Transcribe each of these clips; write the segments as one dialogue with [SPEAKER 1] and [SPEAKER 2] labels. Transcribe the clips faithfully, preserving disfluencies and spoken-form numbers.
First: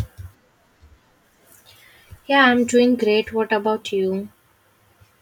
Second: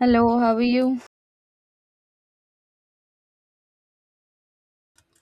[SPEAKER 1] Hello, how are you?
[SPEAKER 2] Yeah, I'm doing great. What about you?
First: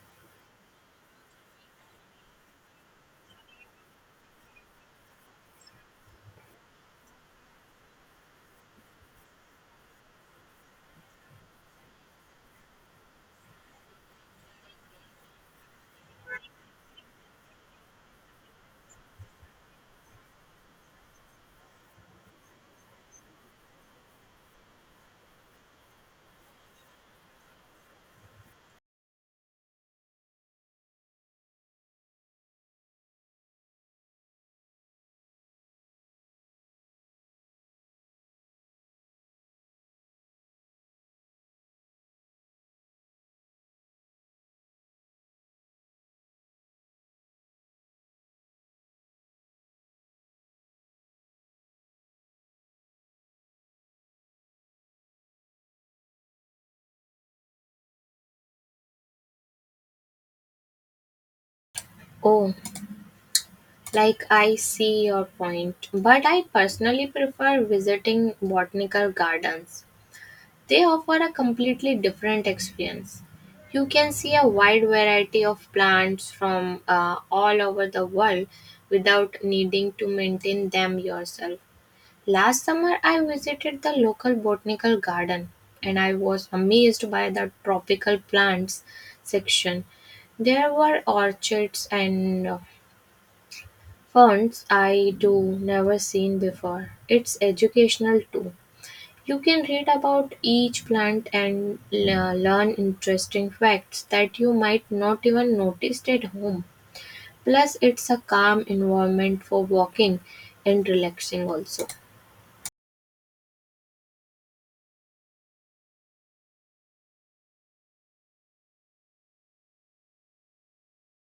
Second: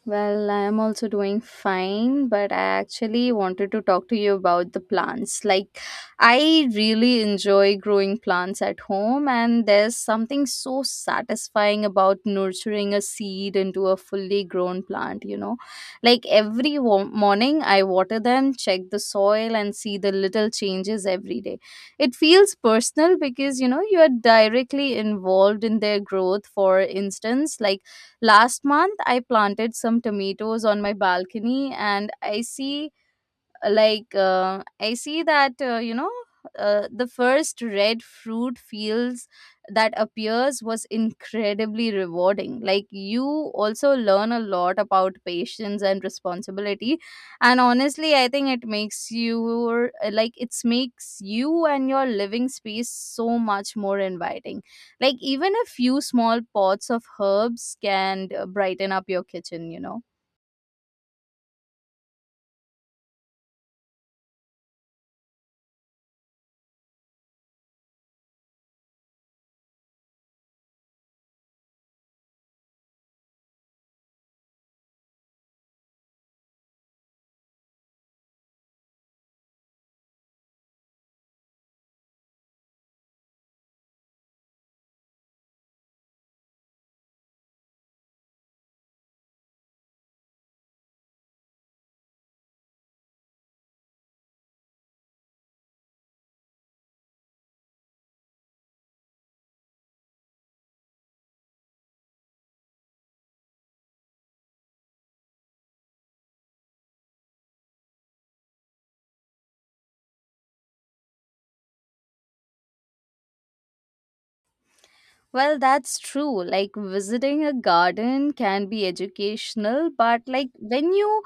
[SPEAKER 1] Well, I am also doing fine, but I actually wanted to talk to you about the plants. Like, I really enjoy growing plants at home, and there's something so satisfying about nurturing a seed into a fully grown plant, you know? Like, every wo- morning I water them, check the soil, and see the little changes every day. It feels personal because, you know, you are directly involved in their growth. For instance, like, last month, I planted some tomatoes on my balcony, and I see like uh, i see that uh, you know uh, the first red fruit fields that appears was incredibly rewarding. Like, you also learn a lot about patience and responsibility, and honestly I think it makes you, like it makes you and your living space so much more inviting. Like, even a few small pots of herbs can uh, brighten up your kitchen you know
[SPEAKER 2] Oh, like I see your point, but I personally prefer visiting botanical gardens. They offer a completely different experience. You can see a wide variety of plants from uh, all over the world without needing to maintain them yourself. Last summer, I visited the local botanical garden and I was amazed by the tropical plants section. There were orchids and uh, ferns I do never seen before. It's educational too. You can read about each plant and le- learn interesting facts that you might not even notice at home. Plus, it's a calm environment for walking and relaxing also.
[SPEAKER 1] Well, that's true. Like, visiting a garden can be educational, but like when you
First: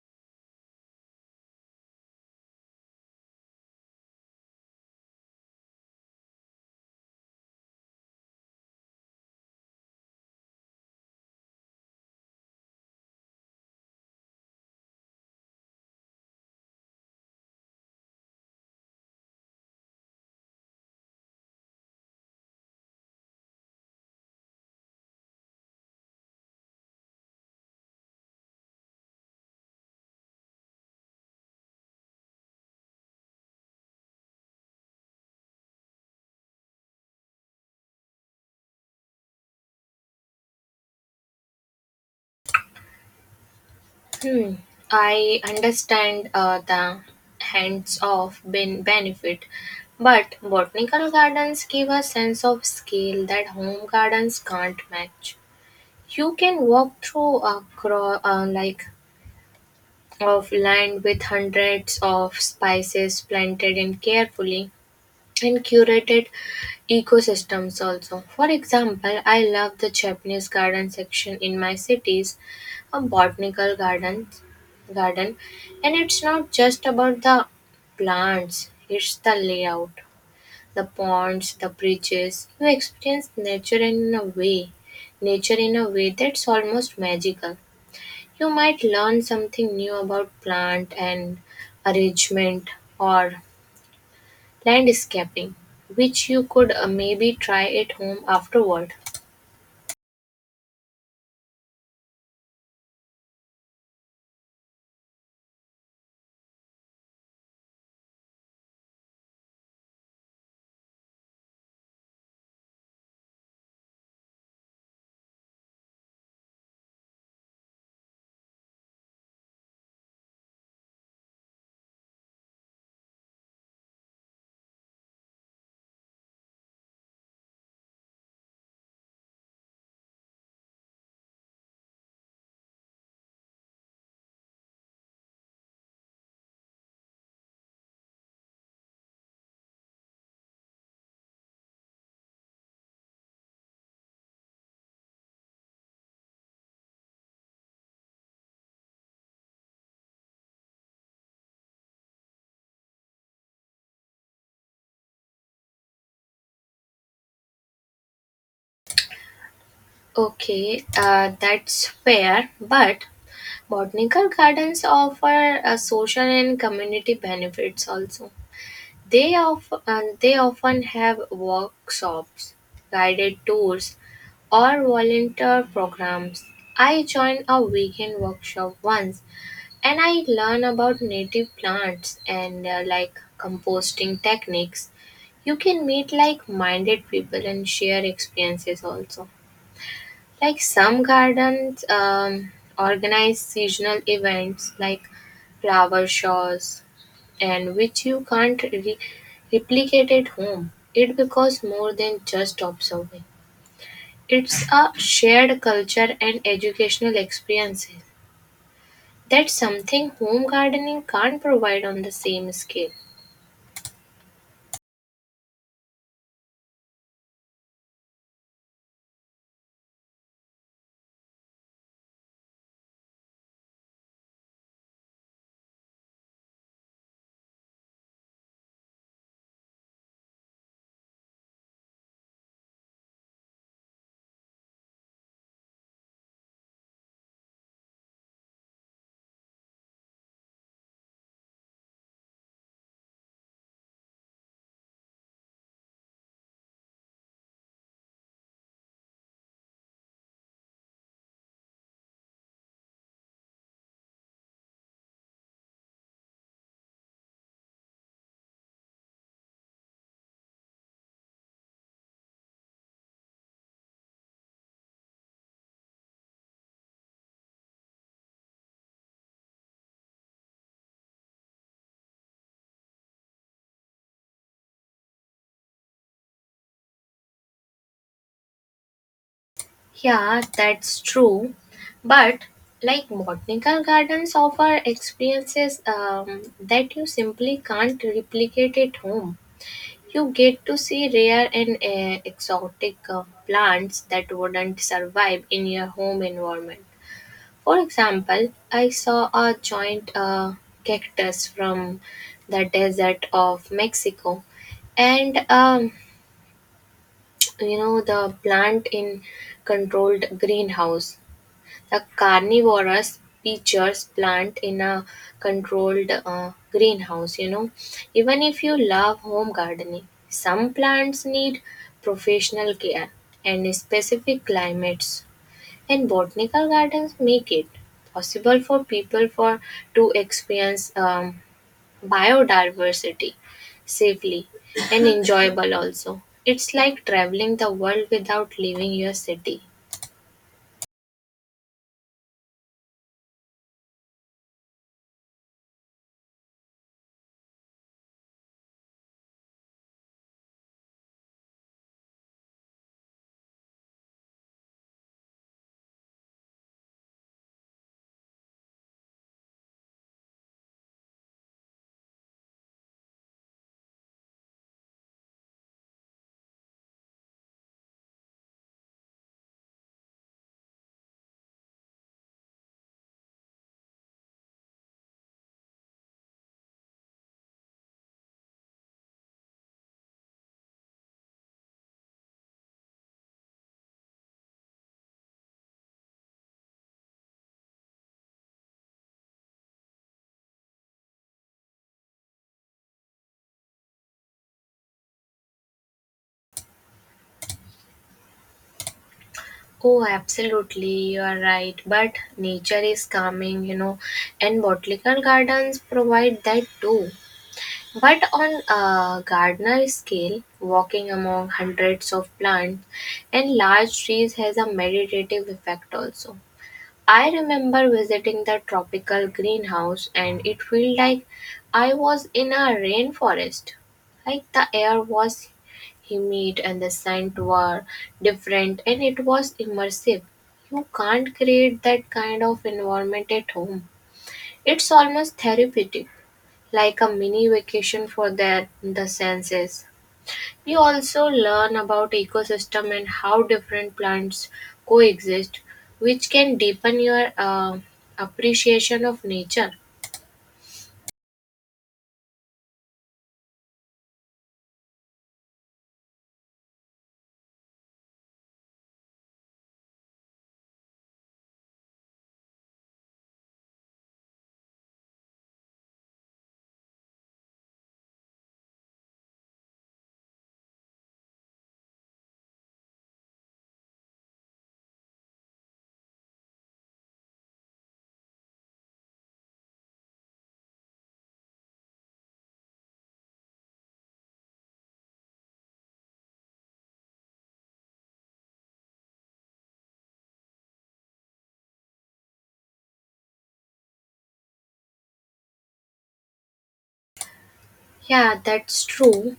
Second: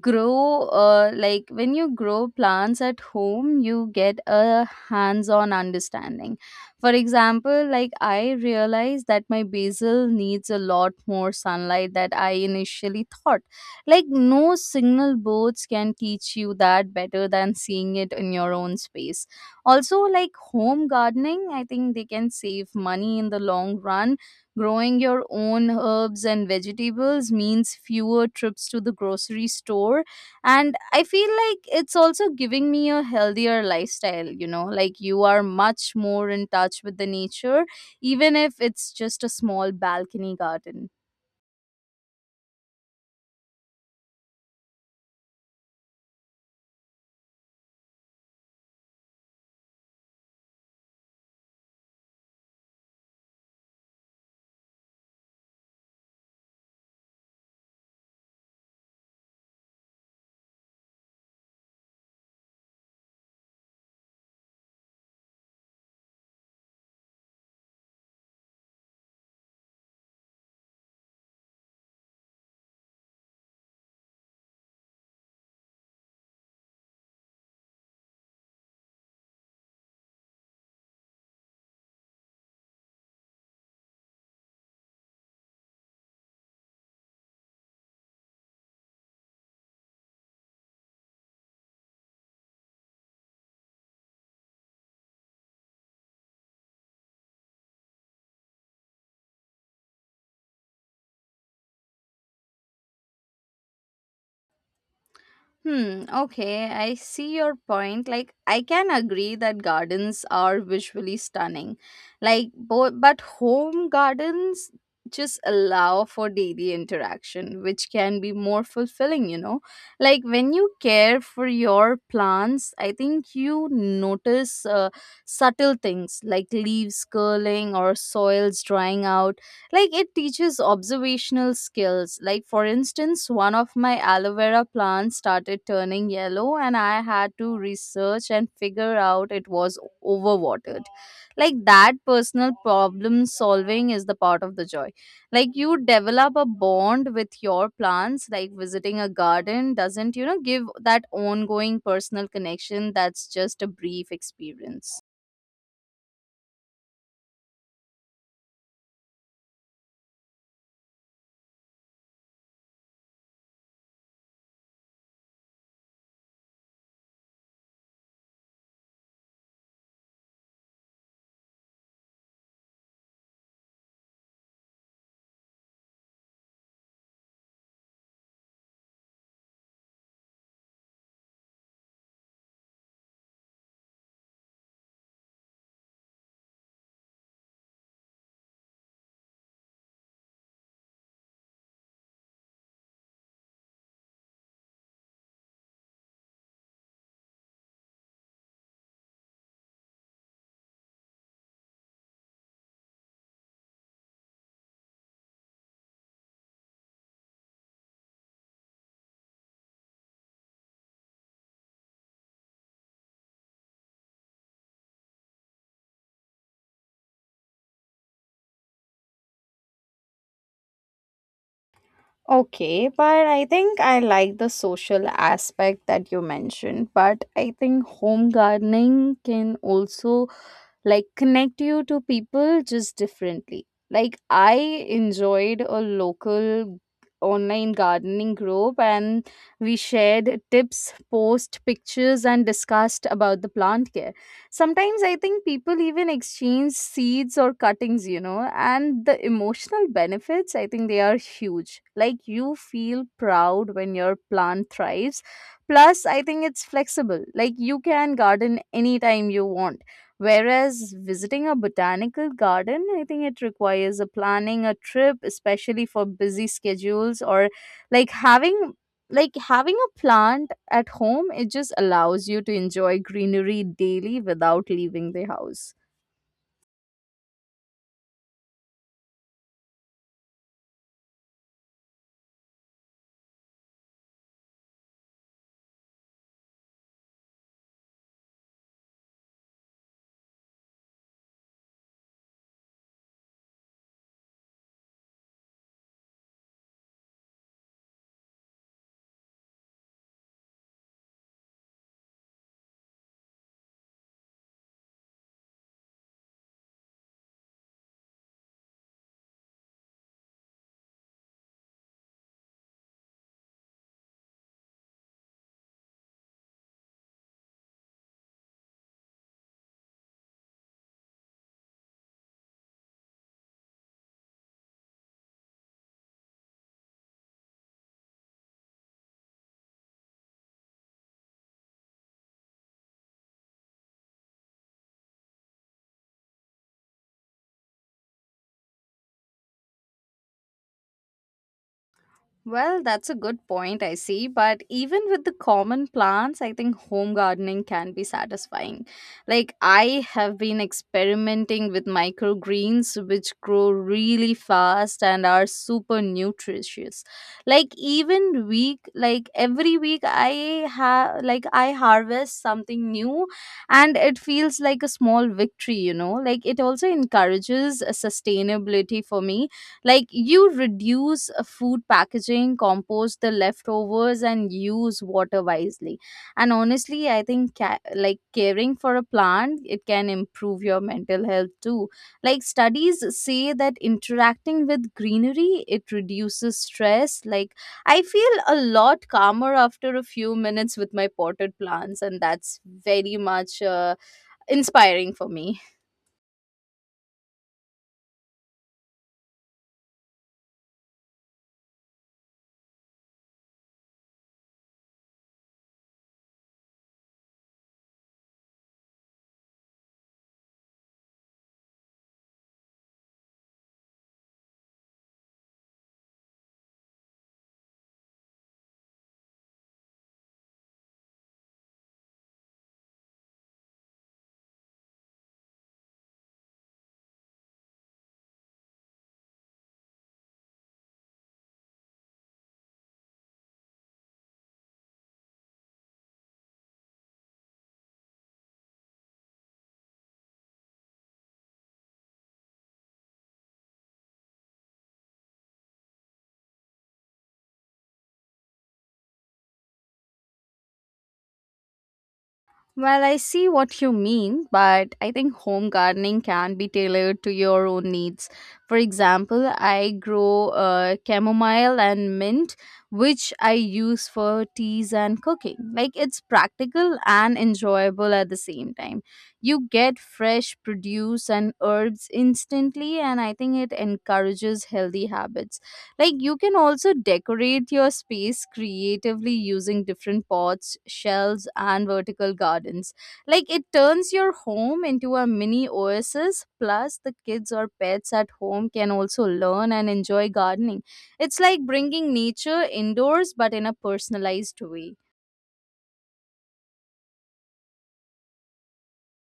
[SPEAKER 1] grow uh, like when you grow plants at home, you get a hands-on understanding. For example, like, I realized that my basil needs a lot more sunlight that I initially thought. Like, no signal boards can teach you that better than seeing it in your own space. Also, like, home gardening, I think they can save money in the long run. Growing your own herbs and vegetables means fewer trips to the grocery store. And I feel like it's also giving me a healthier lifestyle, you know, like you are much more in touch with the nature, even if it's just a small balcony garden.
[SPEAKER 2] Hmm. I understand uh, the hands-off ben- benefit, but botanical gardens give a sense of scale that home gardens can't match. You can walk through a cro- uh, like of land with hundreds of spices planted in carefully and curated ecosystems also. For example, I love the Japanese garden section in my cities, a botanical garden garden and it's not just about the plants, it's the layout, the ponds, the bridges. You experience nature in a way, nature in a way that's almost magical. You might learn something new about plant and arrangement or landscaping, which you could uh, maybe try at home afterward.
[SPEAKER 1] Hmm, okay, I see your point. Like, I can agree that gardens are visually stunning. Like, bo- but home gardens just allow for daily interaction, which can be more fulfilling, you know? Like, when you care for your plants, I think you notice uh, subtle things like leaves curling or soils drying out. Like, it teaches observational skills. Like, for instance, one of my aloe vera plants started turning yellow and I had to research and figure out it was overwatered. Like, that personal problem solving is the part of the joy. Like, you develop a bond with your plants. Like, visiting a garden doesn't, you know, give that ongoing personal connection. That's just a brief experience.
[SPEAKER 2] Okay, uh, that's fair, but botanical gardens offer uh, social and community benefits also. They, of, uh, they often have workshops, guided tours, or volunteer programs. I joined a weekend workshop once and I learn about native plants and uh, like composting techniques. You can meet like minded people and share experiences also. Like some gardens um, organize seasonal events like flower shows and which you can't re- replicate at home. It becomes more than just observing, it's a shared culture and educational experience. That's something home gardening can't provide on the same scale.
[SPEAKER 1] Okay, but I think I like the social aspect that you mentioned. But I think home gardening can also, like, connect you to people just differently. Like, I enjoyed a local online gardening group, and we shared tips, post pictures and discussed about the plant care. Sometimes I think people even exchange seeds or cuttings, you know, and the emotional benefits, I think they are huge. Like, you feel proud when your plant thrives. Plus, I think it's flexible. Like, you can garden anytime you want. Whereas visiting a botanical garden, I think it requires a planning a trip, especially for busy schedules, or like having like having a plant at home, it just allows you to enjoy greenery daily without leaving the house.
[SPEAKER 2] Yeah, that's true. But like botanical gardens offer experiences um, that you simply can't replicate at home. You get to see rare and uh, exotic uh, plants that wouldn't survive in your home environment. For example, I saw a giant uh, cactus from the desert of Mexico and um, you know the plant in controlled greenhouse the carnivorous peaches plant in a controlled uh, greenhouse. You know, even if you love home gardening, some plants need professional care and specific climates, and botanical gardens make it possible for people for to experience um, biodiversity safely and enjoyable also. It's like traveling the world without leaving your city.
[SPEAKER 1] Well, that's a good point, I see. But even with the common plants, I think home gardening can be satisfying. Like, I have been experimenting with microgreens, which grow really fast and are super nutritious. Like, even week, like every week, I have, like, I harvest something new, and it feels like a small victory, you know? Like, it also encourages uh, sustainability for me. Like, you reduce uh, food packaging, compost the leftovers, and use water wisely. And honestly, I think ca- like caring for a plant, it can improve your mental health too. Like, studies say that interacting with greenery, it reduces stress. Like, I feel a lot calmer after a few minutes with my potted plants, and that's very much uh, inspiring for me.
[SPEAKER 2] Oh, absolutely, you are right. But nature is calming, you know, and botanical gardens provide that too. But on a gardener scale, walking among hundreds of plants and large trees has a meditative effect also. I remember visiting the tropical greenhouse and it felt like I was in a rainforest. Like the air was humid and the scents were different and it was immersive. You can't create that kind of environment at home. It's almost therapeutic, like a mini vacation for their, the senses. You also learn about ecosystem and how different plants coexist, which can deepen your uh, appreciation of nature.
[SPEAKER 1] Well, I see what you mean, but I think home gardening can be tailored to your own needs. For example, I grow uh, chamomile and mint, which I use for teas and cooking. Like, it's practical and enjoyable at the same time. You get fresh produce and herbs instantly, and I think it encourages healthy habits. Like, you can also decorate your space creatively using different pots, shells, and vertical gardens. Like, it turns your home into a mini oasis. Plus, the kids or pets at home can also learn and enjoy gardening. It's like bringing nature indoors, but in a personalized way.
[SPEAKER 2] Yeah, that's true.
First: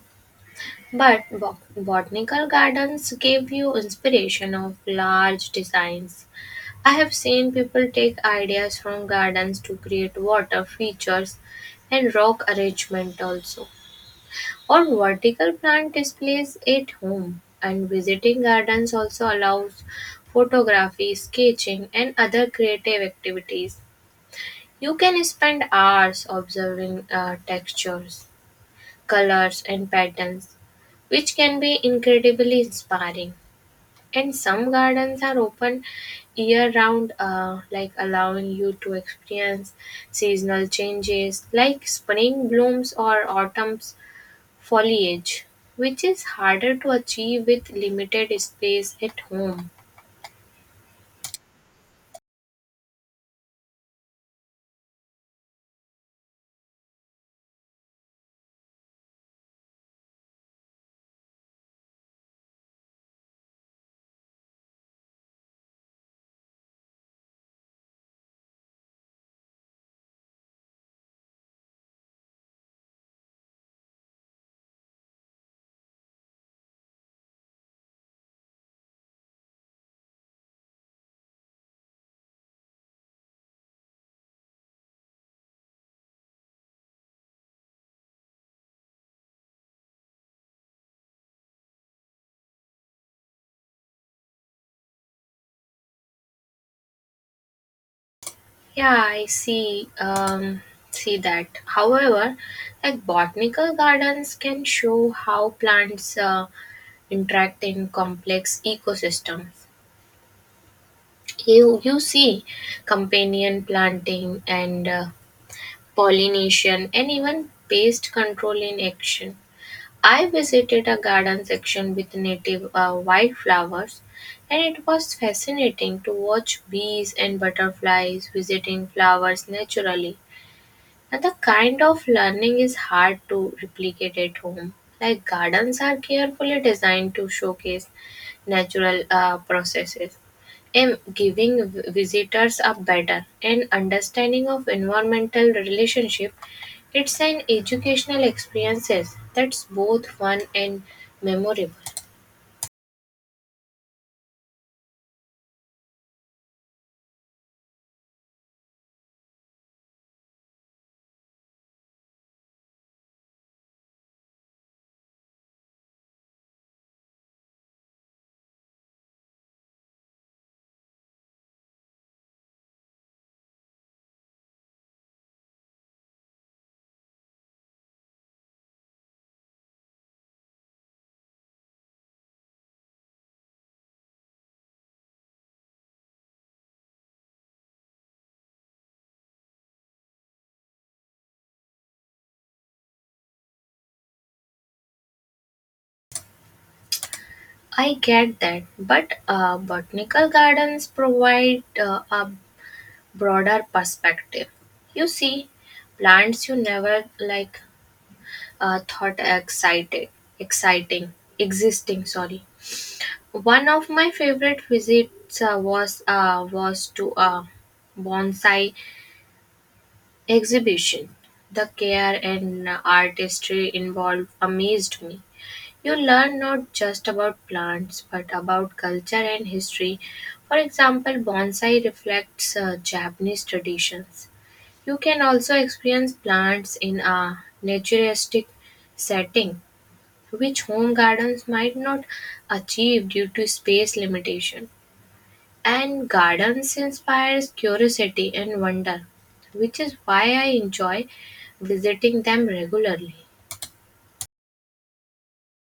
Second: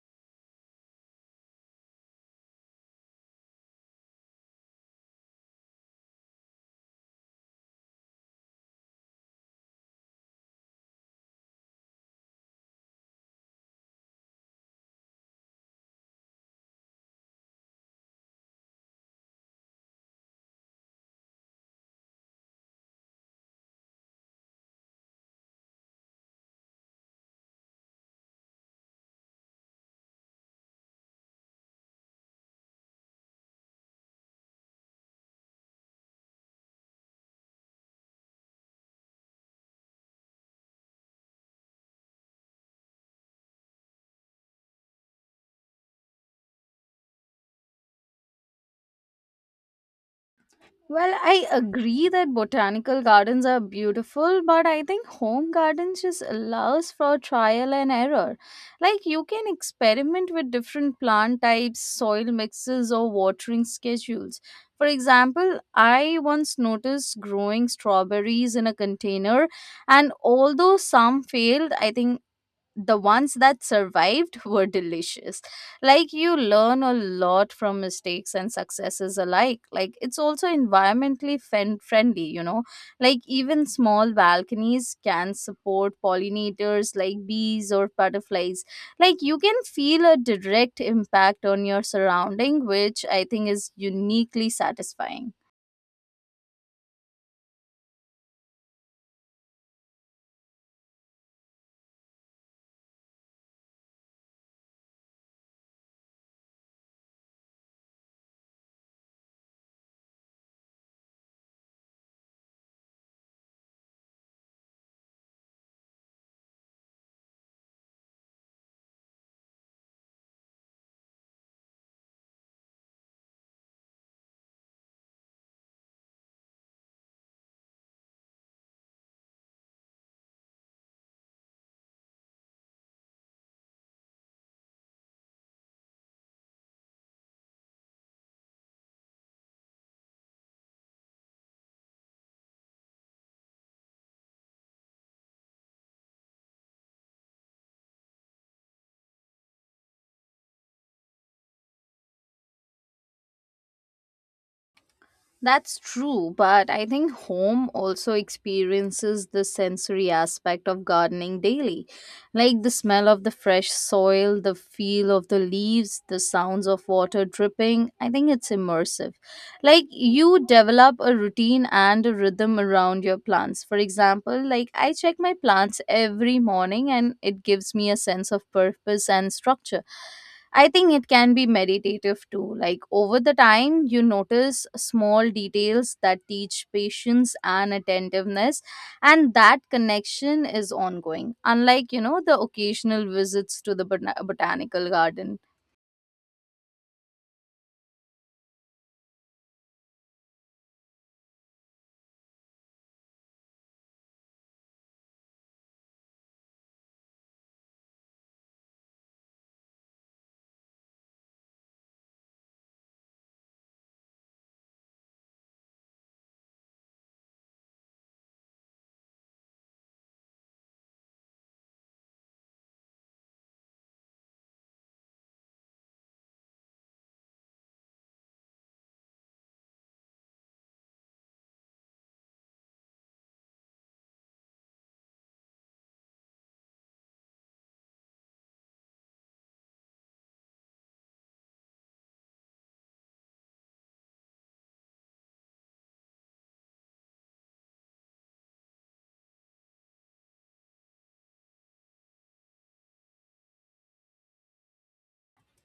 [SPEAKER 2] But bo- botanical gardens give you inspiration of large designs. I have seen people take ideas from gardens to create water features and rock arrangement also, or vertical plant displays at home. And visiting gardens also allows photography, sketching, and other creative activities. You can spend hours observing uh, textures, colors and patterns, which can be incredibly inspiring. And some gardens are open year round, uh, like allowing you to experience seasonal changes like spring blooms or autumn's foliage, which is harder to achieve with limited space at home.
[SPEAKER 1] Well, I agree that botanical gardens are beautiful, but I think home gardens just allows for trial and error. Like, you can experiment with different plant types, soil mixes, or watering schedules. For example, I once noticed growing strawberries in a container, and although some failed, I think the ones that survived were delicious. Like, you learn a lot from mistakes and successes alike. Like, it's also environmentally fen- friendly, you know. Like, even small balconies can support pollinators like bees or butterflies. Like, you can feel a direct impact on your surrounding, which I think is uniquely satisfying.
[SPEAKER 2] Yeah, I see. Um, see that. However, like botanical gardens can show how plants uh, interact in complex ecosystems. You you see companion planting and uh, pollination and even pest control in action. I visited a garden section with native uh, wildflowers, and it was fascinating to watch bees and butterflies visiting flowers naturally. And the kind of learning is hard to replicate at home. Like gardens are carefully designed to showcase natural uh, processes, and giving v- visitors a better and understanding of environmental relationship. It's an educational experiences that's both fun and memorable.
[SPEAKER 1] That's true, but I think home also experiences the sensory aspect of gardening daily, like the smell of the fresh soil, the feel of the leaves, the sounds of water dripping. I think it's immersive. Like, you develop a routine and a rhythm around your plants. For example, like, I check my plants every morning and it gives me a sense of purpose and structure. I think it can be meditative too. Like, over the time, you notice small details that teach patience and attentiveness, and that connection is ongoing, unlike, you know, the occasional visits to the bota- botanical garden.
[SPEAKER 2] I get that, but uh, botanical gardens provide uh, a broader perspective. You see, plants you never like uh, thought excited, exciting, existing. Sorry. One of my favorite visits uh, was uh, was to a bonsai exhibition. The care and artistry involved amazed me. You learn not just about plants but about culture and history. For example, bonsai reflects uh, Japanese traditions. You can also experience plants in a naturalistic setting, which home gardens might not achieve due to space limitation. And gardens inspires curiosity and wonder, which is why I enjoy visiting them regularly.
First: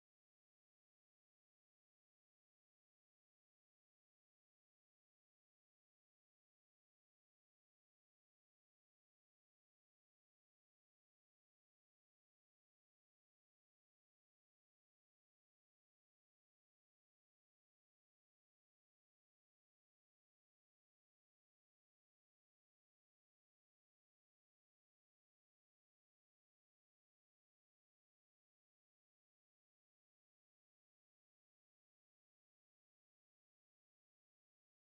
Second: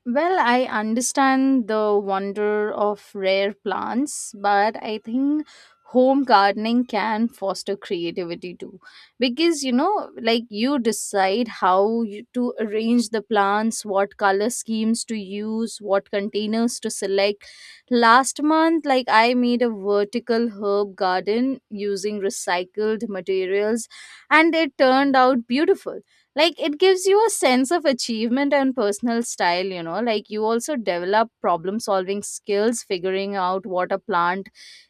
[SPEAKER 1] Well, I understand the wonder of rare plants, but I think home gardening can foster creativity too. Because, you know, like, you decide how you, to arrange the plants, what color schemes to use, what containers to select. Last month, like, I made a vertical herb garden using recycled materials, and it turned out beautiful. Like, it gives you a sense of achievement and personal style, you know. Like, you also develop problem solving skills, figuring out what a plant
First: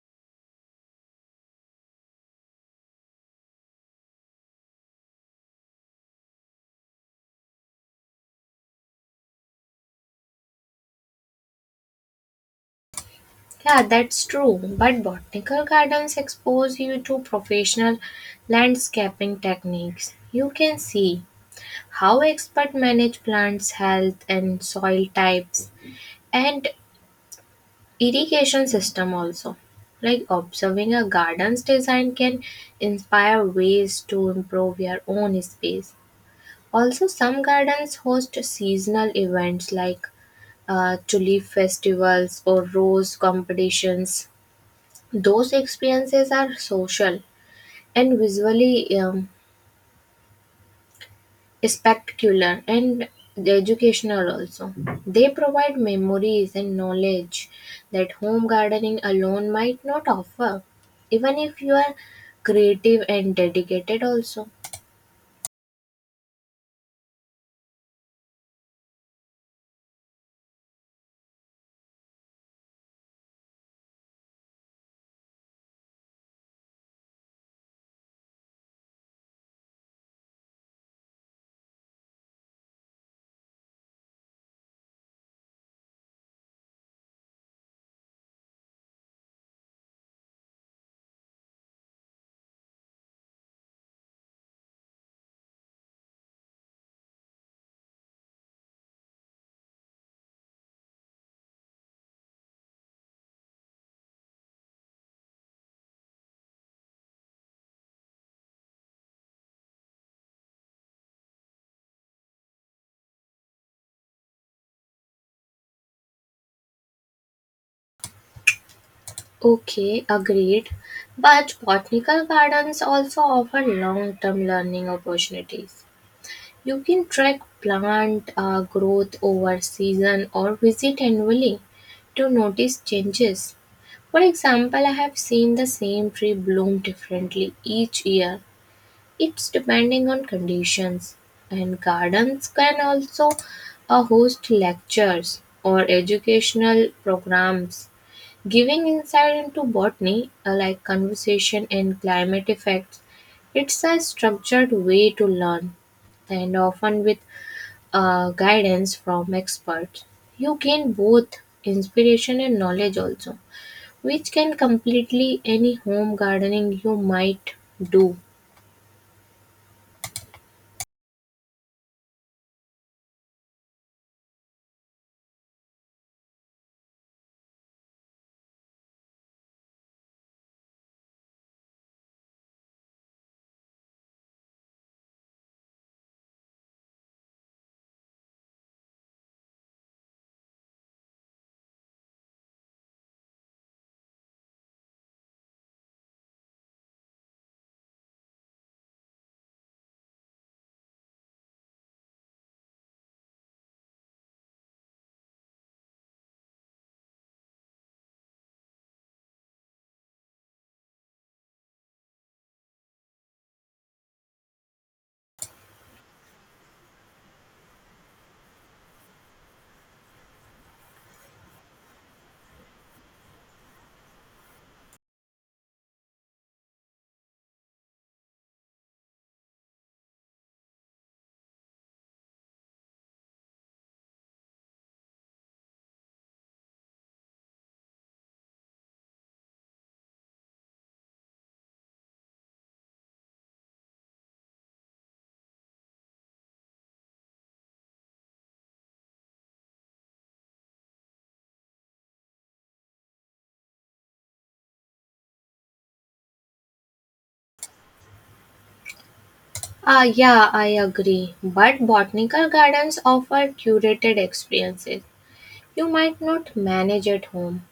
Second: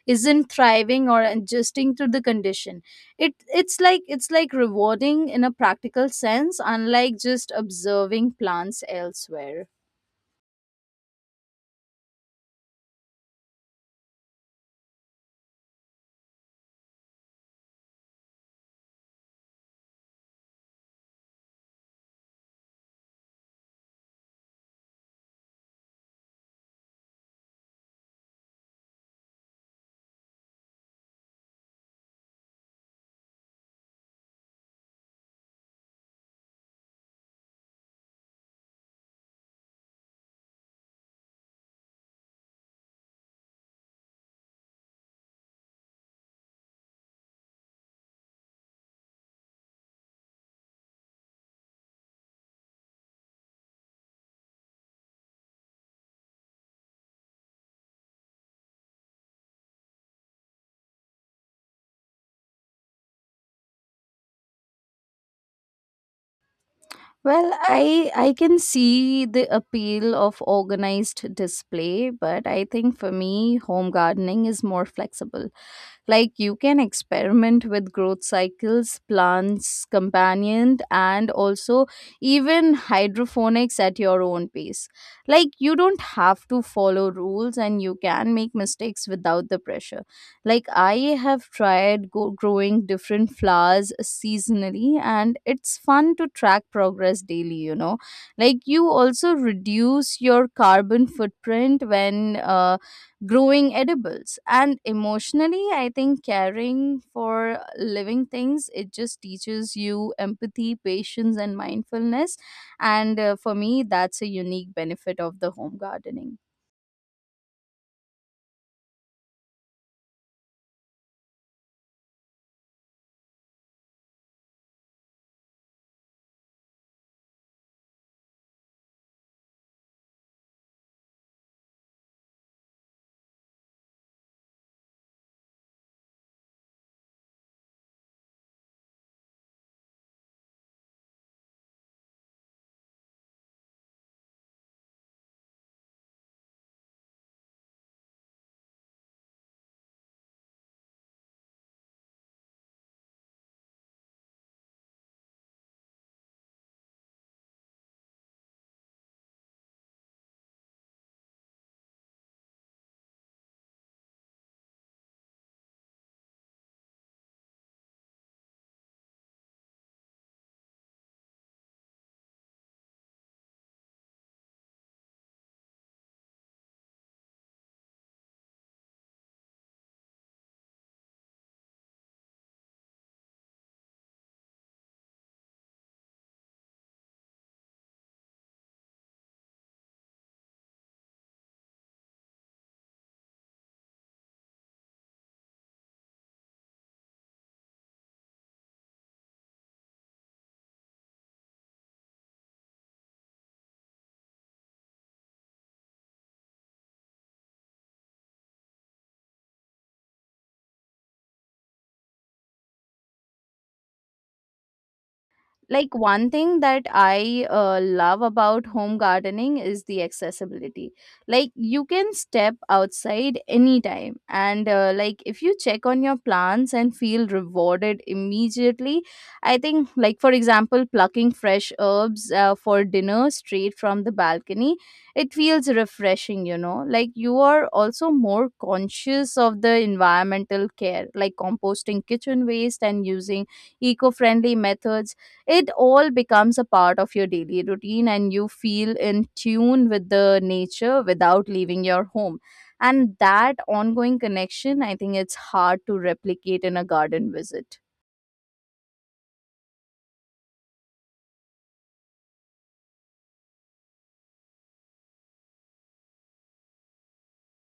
[SPEAKER 1] isn't thriving or adjusting to the condition. It it's like it's like rewarding in a practical sense, unlike just observing plants elsewhere.
[SPEAKER 2] Yeah, that's true. But botanical gardens expose you to professional landscaping techniques. You can see how experts manage plants' health and soil types, and irrigation system also. Like observing a garden's design can inspire ways to improve your own space. Also, some gardens host seasonal events like uh, tulip festivals or rose competitions. Those experiences are social and visually um, spectacular and educational also. They provide memories and knowledge that home gardening alone might not offer, even if you are creative and dedicated also.
[SPEAKER 1] Well, i i can see the appeal of organized display, but I think for me home gardening is more flexible. Like, you can experiment with growth cycles, plants, companion, and also even hydroponics at your own pace. Like, you don't have to follow rules and you can make mistakes without the pressure. Like, I have tried go- growing different flowers seasonally and it's fun to track progress daily, you know. Like, you also reduce your carbon footprint when uh, growing edibles, and emotionally I think caring for living things, it just teaches you empathy, patience and mindfulness. And uh, for me that's a unique benefit of the home gardening.
[SPEAKER 2] Okay, agreed. But botanical gardens also offer long term learning opportunities. You can track plant uh, growth over season or visit annually to notice changes. For example, I have seen the same tree bloom differently each year. It's depending on conditions. And gardens can also uh, host lectures or educational programs, giving insight into botany, uh, like conversation and climate effects. It's a structured way to learn, and often with uh, guidance from experts, you gain both inspiration and knowledge also, which can completely any home gardening you might do.
[SPEAKER 1] Like, one thing that I uh, love about home gardening is the accessibility. Like, you can step outside anytime and uh, like, if you check on your plants and feel rewarded immediately. I think, like, for example, plucking fresh herbs uh, for dinner straight from the balcony, it feels refreshing, you know. Like, you are also more conscious of the environmental care, like composting kitchen waste and using eco-friendly methods. It all becomes a part of your daily routine and you feel in tune with the nature without leaving your home, and that ongoing connection, I think it's hard to replicate in a garden visit.
[SPEAKER 2] Ah, yeah, I agree. But botanical gardens offer curated experiences you might not manage at home.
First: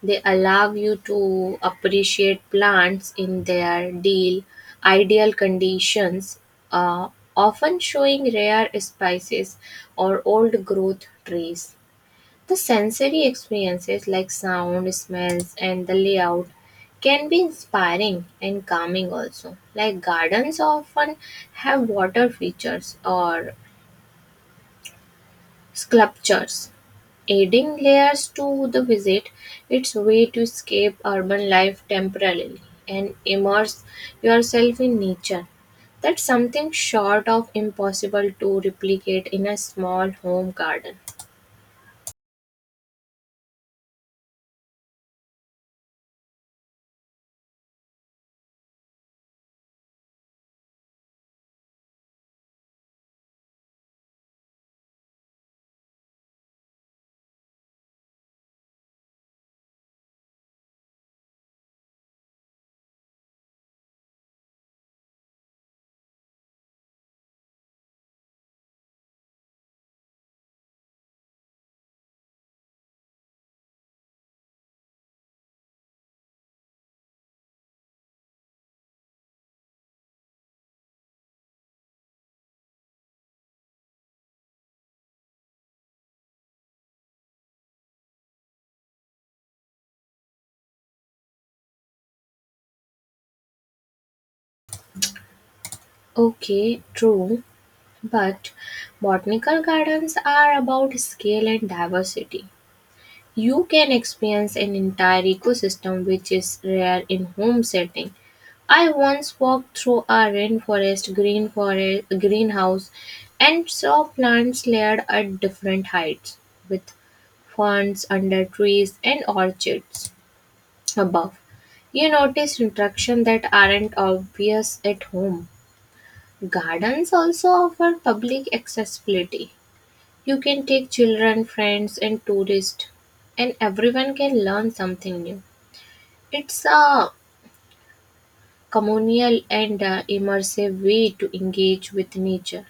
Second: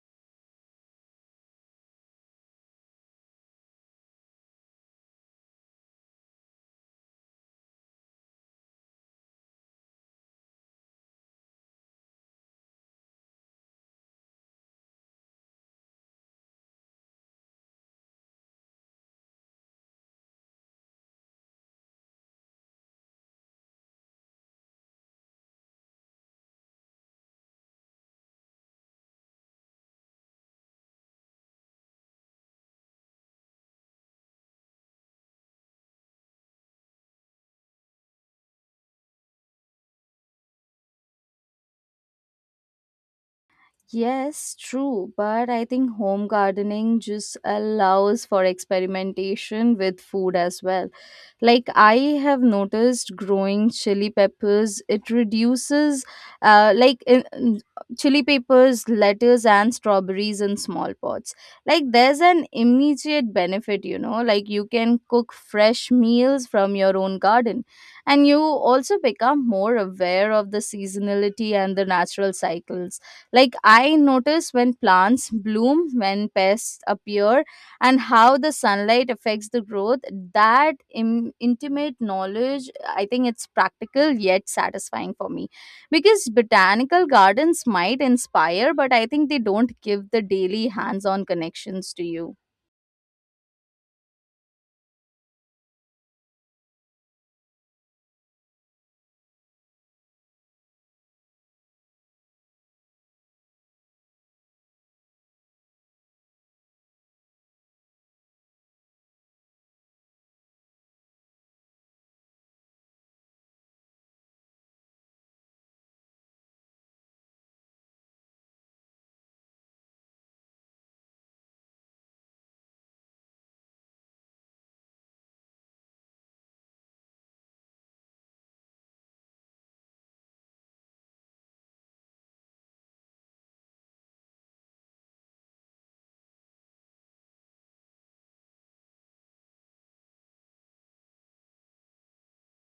[SPEAKER 2] They allow you to appreciate plants in their deal, ideal conditions, uh, often showing rare spices or old growth trees. The sensory experiences like sound, smells, and the layout can be inspiring and calming also. Like gardens often have water features or sculptures, adding layers to the visit. It's a way to escape urban life temporarily and immerse yourself in nature. That's something short of impossible to replicate in a small home garden.
[SPEAKER 1] Yes, true, but I think home gardening just allows for experimentation with food as well. Like, I have noticed growing chili peppers, it reduces uh like in, in- chili peppers, lettuce and strawberries in small pots. Like, there's an immediate benefit, you know. Like, you can cook fresh meals from your own garden, and you also become more aware of the seasonality and the natural cycles. Like, I notice when plants bloom, when pests appear, and how the sunlight affects the growth. That Im- intimate knowledge, I think it's practical yet satisfying for me. Because botanical gardens might inspire, but I think they don't give the daily hands on connections to you.
[SPEAKER 2] Okay, true. But botanical gardens are about scale and diversity. You can experience an entire ecosystem which is rare in home setting. I once walked through a rainforest green forest greenhouse and saw plants layered at different heights, with ferns under trees and orchids above. You notice interactions that aren't obvious at home. Gardens also offer public accessibility. You can take children, friends, and tourists, and everyone can learn something new. It's a communal and uh, immersive way to engage with nature.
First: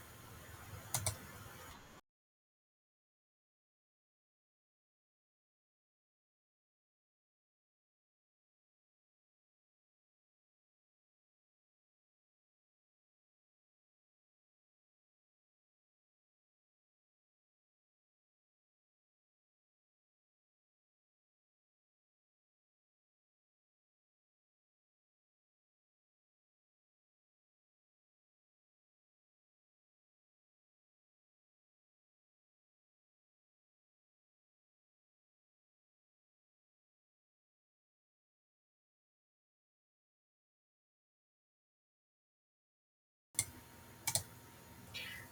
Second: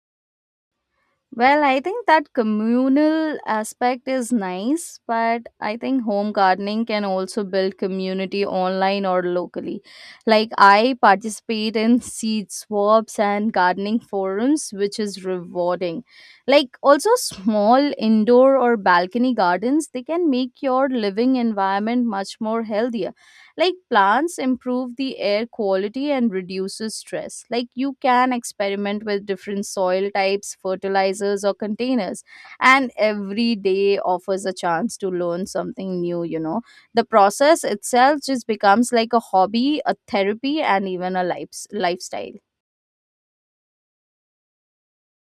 [SPEAKER 1] Well, I think that communal aspect is nice, but I think home gardening can also build community online or locally. Like, I participate in seed swaps and gardening forums, which is rewarding. Like, also, small indoor or balcony gardens, they can make your living environment much more healthier. Like, plants improve the air quality and reduces stress. Like, you can experiment with different soil types, fertilizers or containers, and every day offers a chance to learn something new, you know. The process itself just becomes like a hobby, a therapy and even a life lifestyle.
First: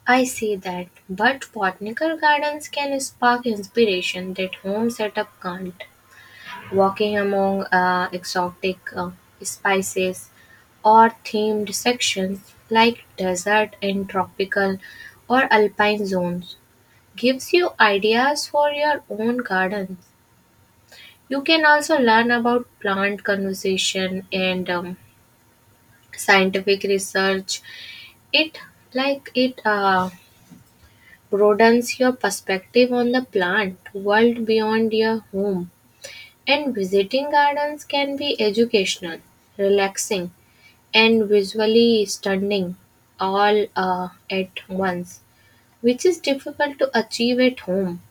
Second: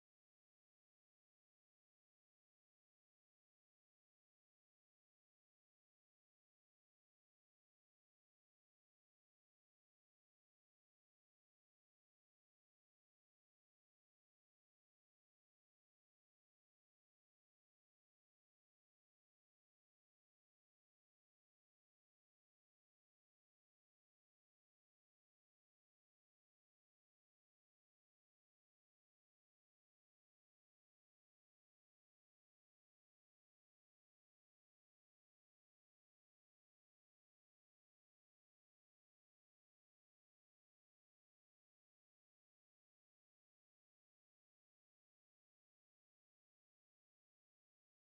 [SPEAKER 2] I see that, but botanical gardens can spark inspiration that home setup can't. Walking among uh, exotic uh, spices or themed sections like desert and tropical or alpine zones gives you ideas for your own garden. You can also learn about plant conservation and um, scientific research. It like it uh, broadens your perspective on the plant world beyond your home. And visiting gardens can be educational, relaxing, and visually stunning all uh, at once, which is difficult to achieve at home.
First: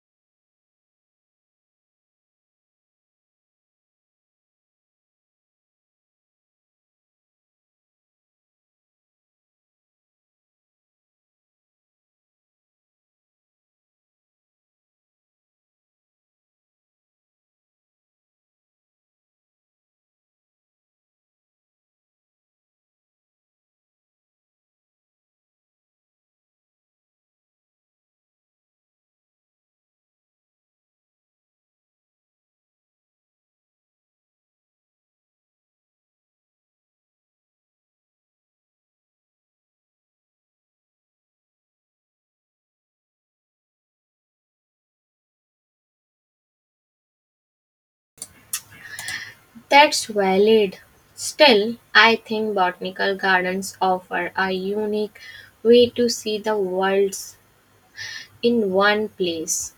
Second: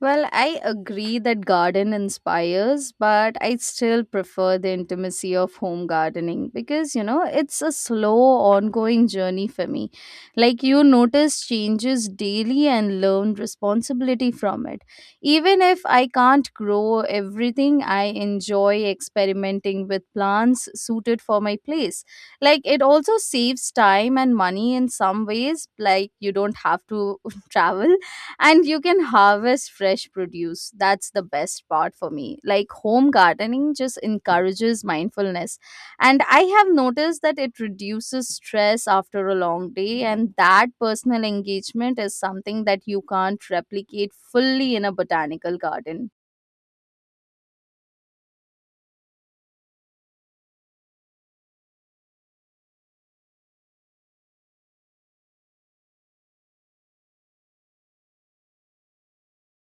[SPEAKER 1] Well, I agree that garden inspires, but I still prefer the intimacy of home gardening because, you know, it's a slow, ongoing journey for me. Like, you notice changes daily and learn responsibility from it. Even if I can't grow everything, I enjoy experimenting with plants suited for my place. Like, it also saves time and money in some ways. Like, you don't have to travel and you can harvest fresh produce. That's the best part for me. Like, home gardening just encourages mindfulness, and I have noticed that it reduces stress after a long day, and that personal engagement is something that you can't replicate fully in a botanical garden.
[SPEAKER 2] That's valid. Still, I think botanical gardens offer a unique way to see the worlds in one place,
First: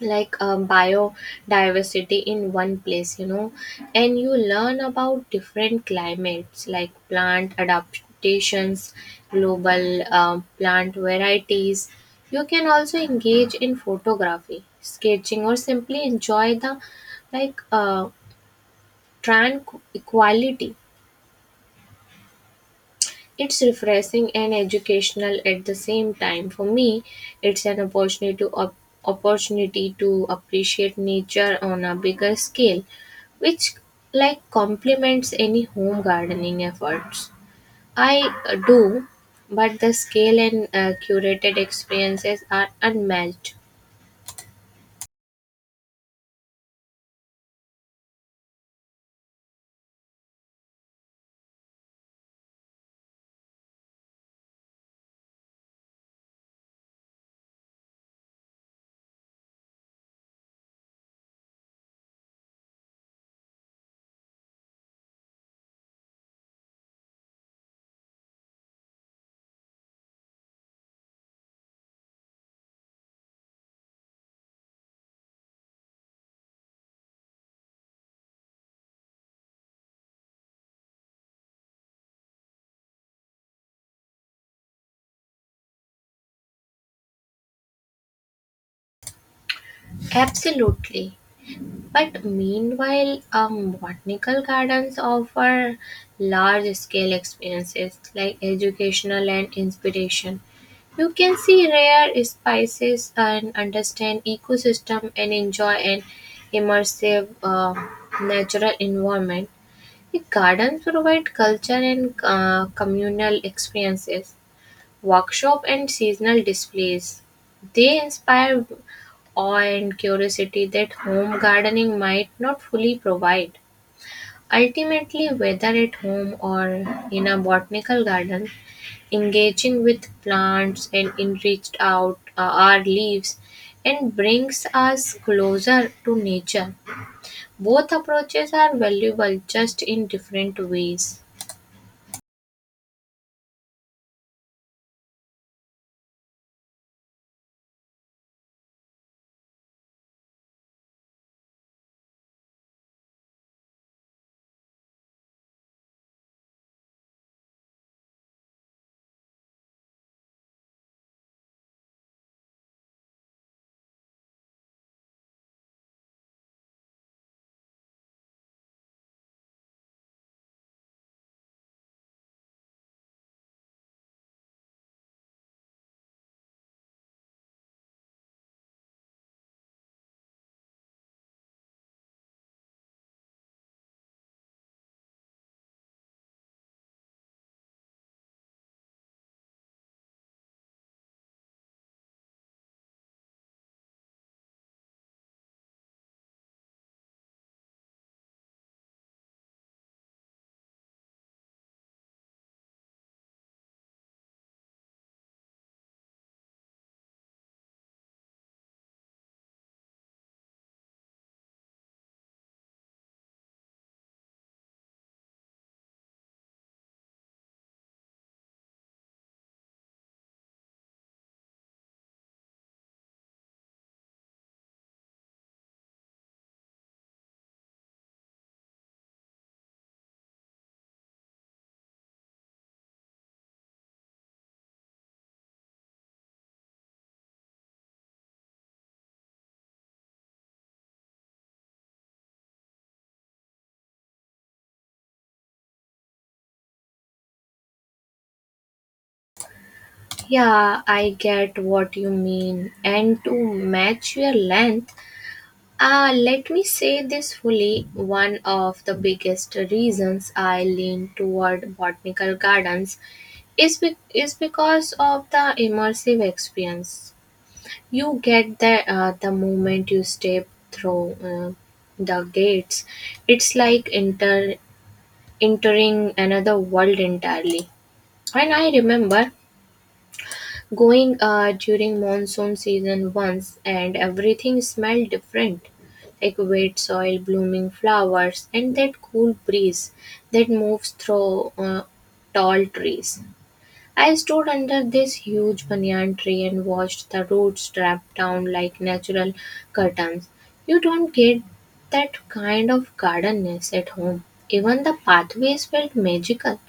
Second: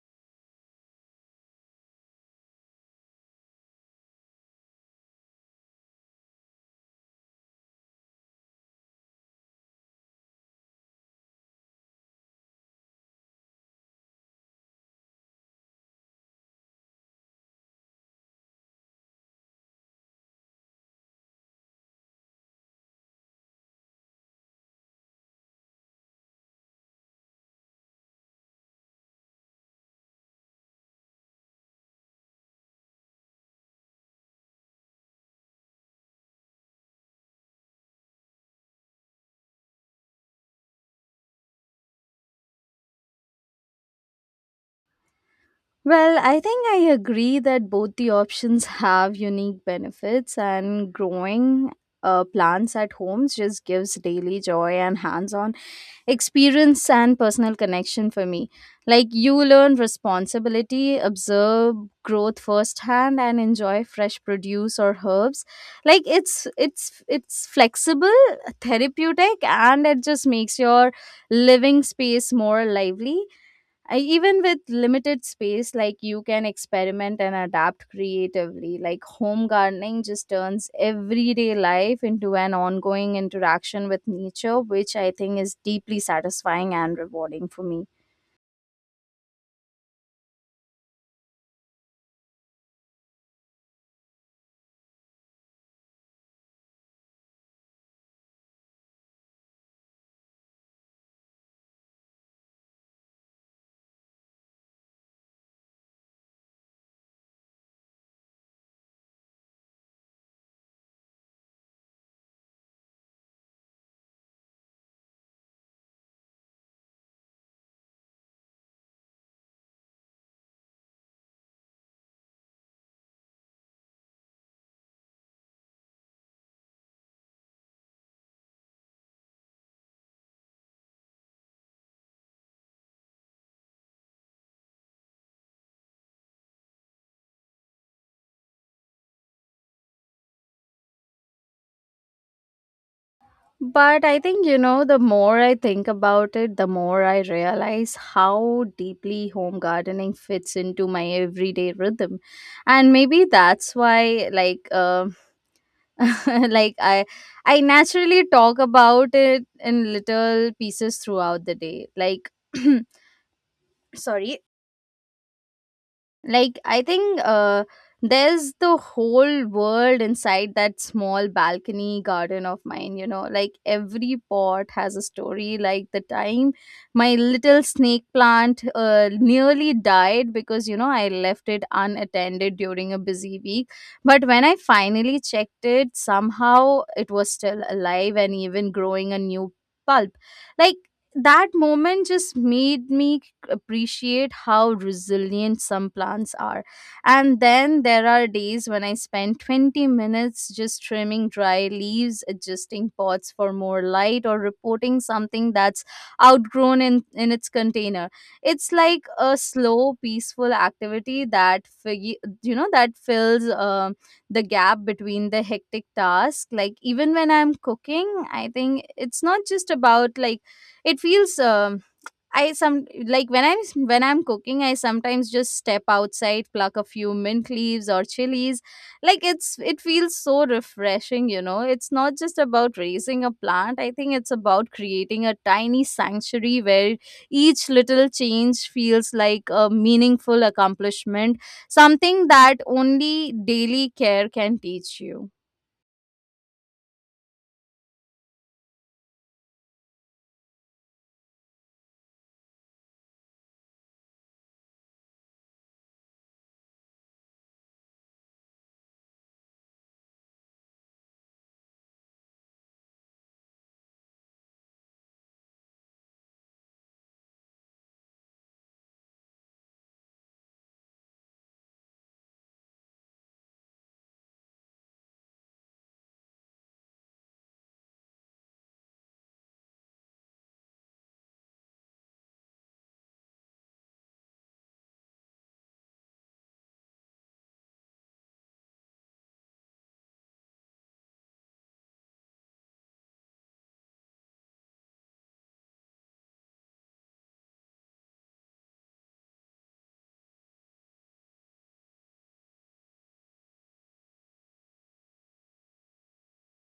[SPEAKER 2] like um, biodiversity in one place, you know, and you learn about different climates like plant adaptations, global um, plant varieties. You can also engage in photography, sketching, or simply enjoy the like uh, tranquility. It's refreshing and educational at the same time. For me, it's an opportunity to op- opportunity to appreciate nature on a bigger scale, which like complements any home gardening efforts. I uh, do, but the scale and uh, curated experiences are unmatched.
[SPEAKER 1] Well, I think I agree that both the options have unique benefits, and growing uh, plants at homes just gives daily joy and hands on experience and personal connection for me. Like, you learn responsibility, observe growth firsthand, and enjoy fresh produce or herbs. Like, it's it's it's flexible, therapeutic, and it just makes your living space more lively. I, even with limited space, like, you can experiment and adapt creatively. Like, home gardening just turns everyday life into an ongoing interaction with nature, which I think is deeply satisfying and rewarding for me.
[SPEAKER 2] Absolutely. But meanwhile, um, botanical gardens offer large scale experiences like educational and inspiration. You can see rare spices and understand ecosystem and enjoy an immersive uh, natural environment. The gardens provide culture and uh, communal experiences, workshops and seasonal displays. They inspire awe and curiosity that home gardening might not fully provide. Ultimately, whether at home or in a botanical garden, engaging with plants and enriched out uh, our leaves and brings us closer to nature. Both approaches are valuable just in different ways.
[SPEAKER 1] But I think, you know, the more I think about it, the more I realize how deeply home gardening fits into my everyday rhythm. And maybe that's why, like, um like i i naturally talk about it in little pieces throughout the day. Like sorry. Like, I think uh there's the whole world inside that small balcony garden of mine, you know. Like, every pot has a story. Like, the time my little snake plant uh, nearly died because, you know, I left it unattended during a busy week, but when I finally checked it, somehow it was still alive and even growing a new pulp. Like, that moment just made me appreciate how resilient some plants are. And then there are days when I spend twenty minutes just trimming dry leaves, adjusting pots for more light, or reporting something that's outgrown in, in its container. It's like a slow, peaceful activity that, fig- you know, that fills um the gap between the hectic task. Like, even when I'm cooking, I think it's not just about, like, it feels. Um, I some like when I'm when I'm cooking, I sometimes just step outside, pluck a few mint leaves or chilies. Like, it's it feels so refreshing, you know. It's not just about raising a plant. I think it's about creating a tiny sanctuary where each little change feels like a meaningful accomplishment, something that only daily care can teach you.
[SPEAKER 2] Yeah, I get what you mean. And to match your length, uh, let me say this fully. One of the biggest reasons I lean toward botanical gardens is, be- is because of the immersive experience. You get the, uh, the moment you step through uh, the gates, it's like enter- entering another world entirely. And I remember going uh, during monsoon season once, and everything smelled different, like wet soil, blooming flowers, and that cool breeze that moves through uh, tall trees. I stood under this huge banyan tree and watched the roots drop down like natural curtains. You don't get that kind of gardenness at home. Even the pathways felt magical,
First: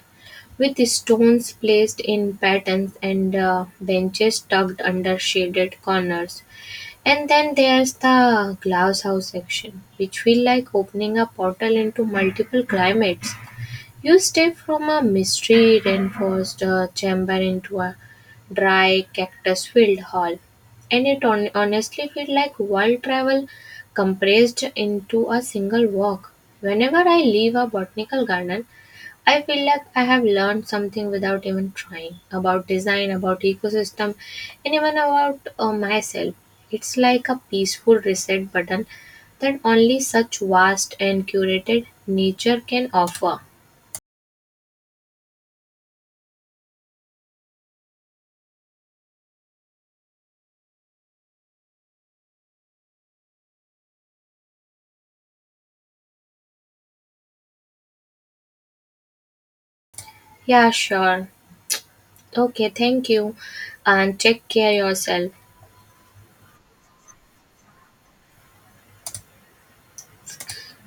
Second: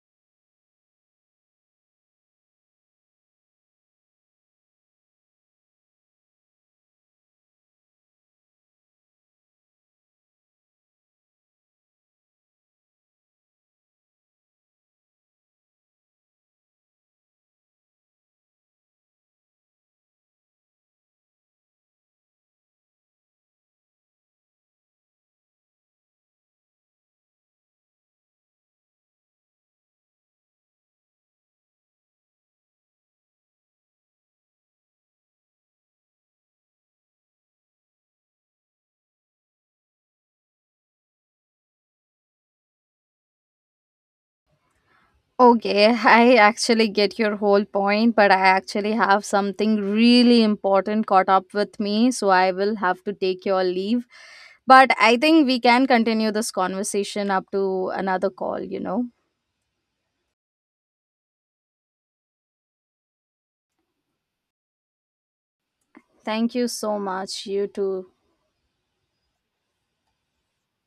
[SPEAKER 2] with stones placed in patterns and uh, benches tucked under shaded corners. And then there's the glasshouse section, which feel like opening a portal into multiple climates. You step from a mystery reinforced uh, chamber into a dry cactus filled hall, and it on- honestly feels like world travel compressed into a single walk. Whenever I leave a botanical garden, I feel like I have learned something without even trying, about design, about ecosystem, and even about uh, myself. It's like a peaceful reset button that only such vast and curated nature can offer.
[SPEAKER 1] Okay, I actually get your whole point, but I actually have something really important caught up with me, so I will have to take your leave. But I think we can continue this conversation up to another call, you know.
[SPEAKER 2] Yeah, sure. Okay, thank you. And take care yourself.
[SPEAKER 1] Thank you so much. You too.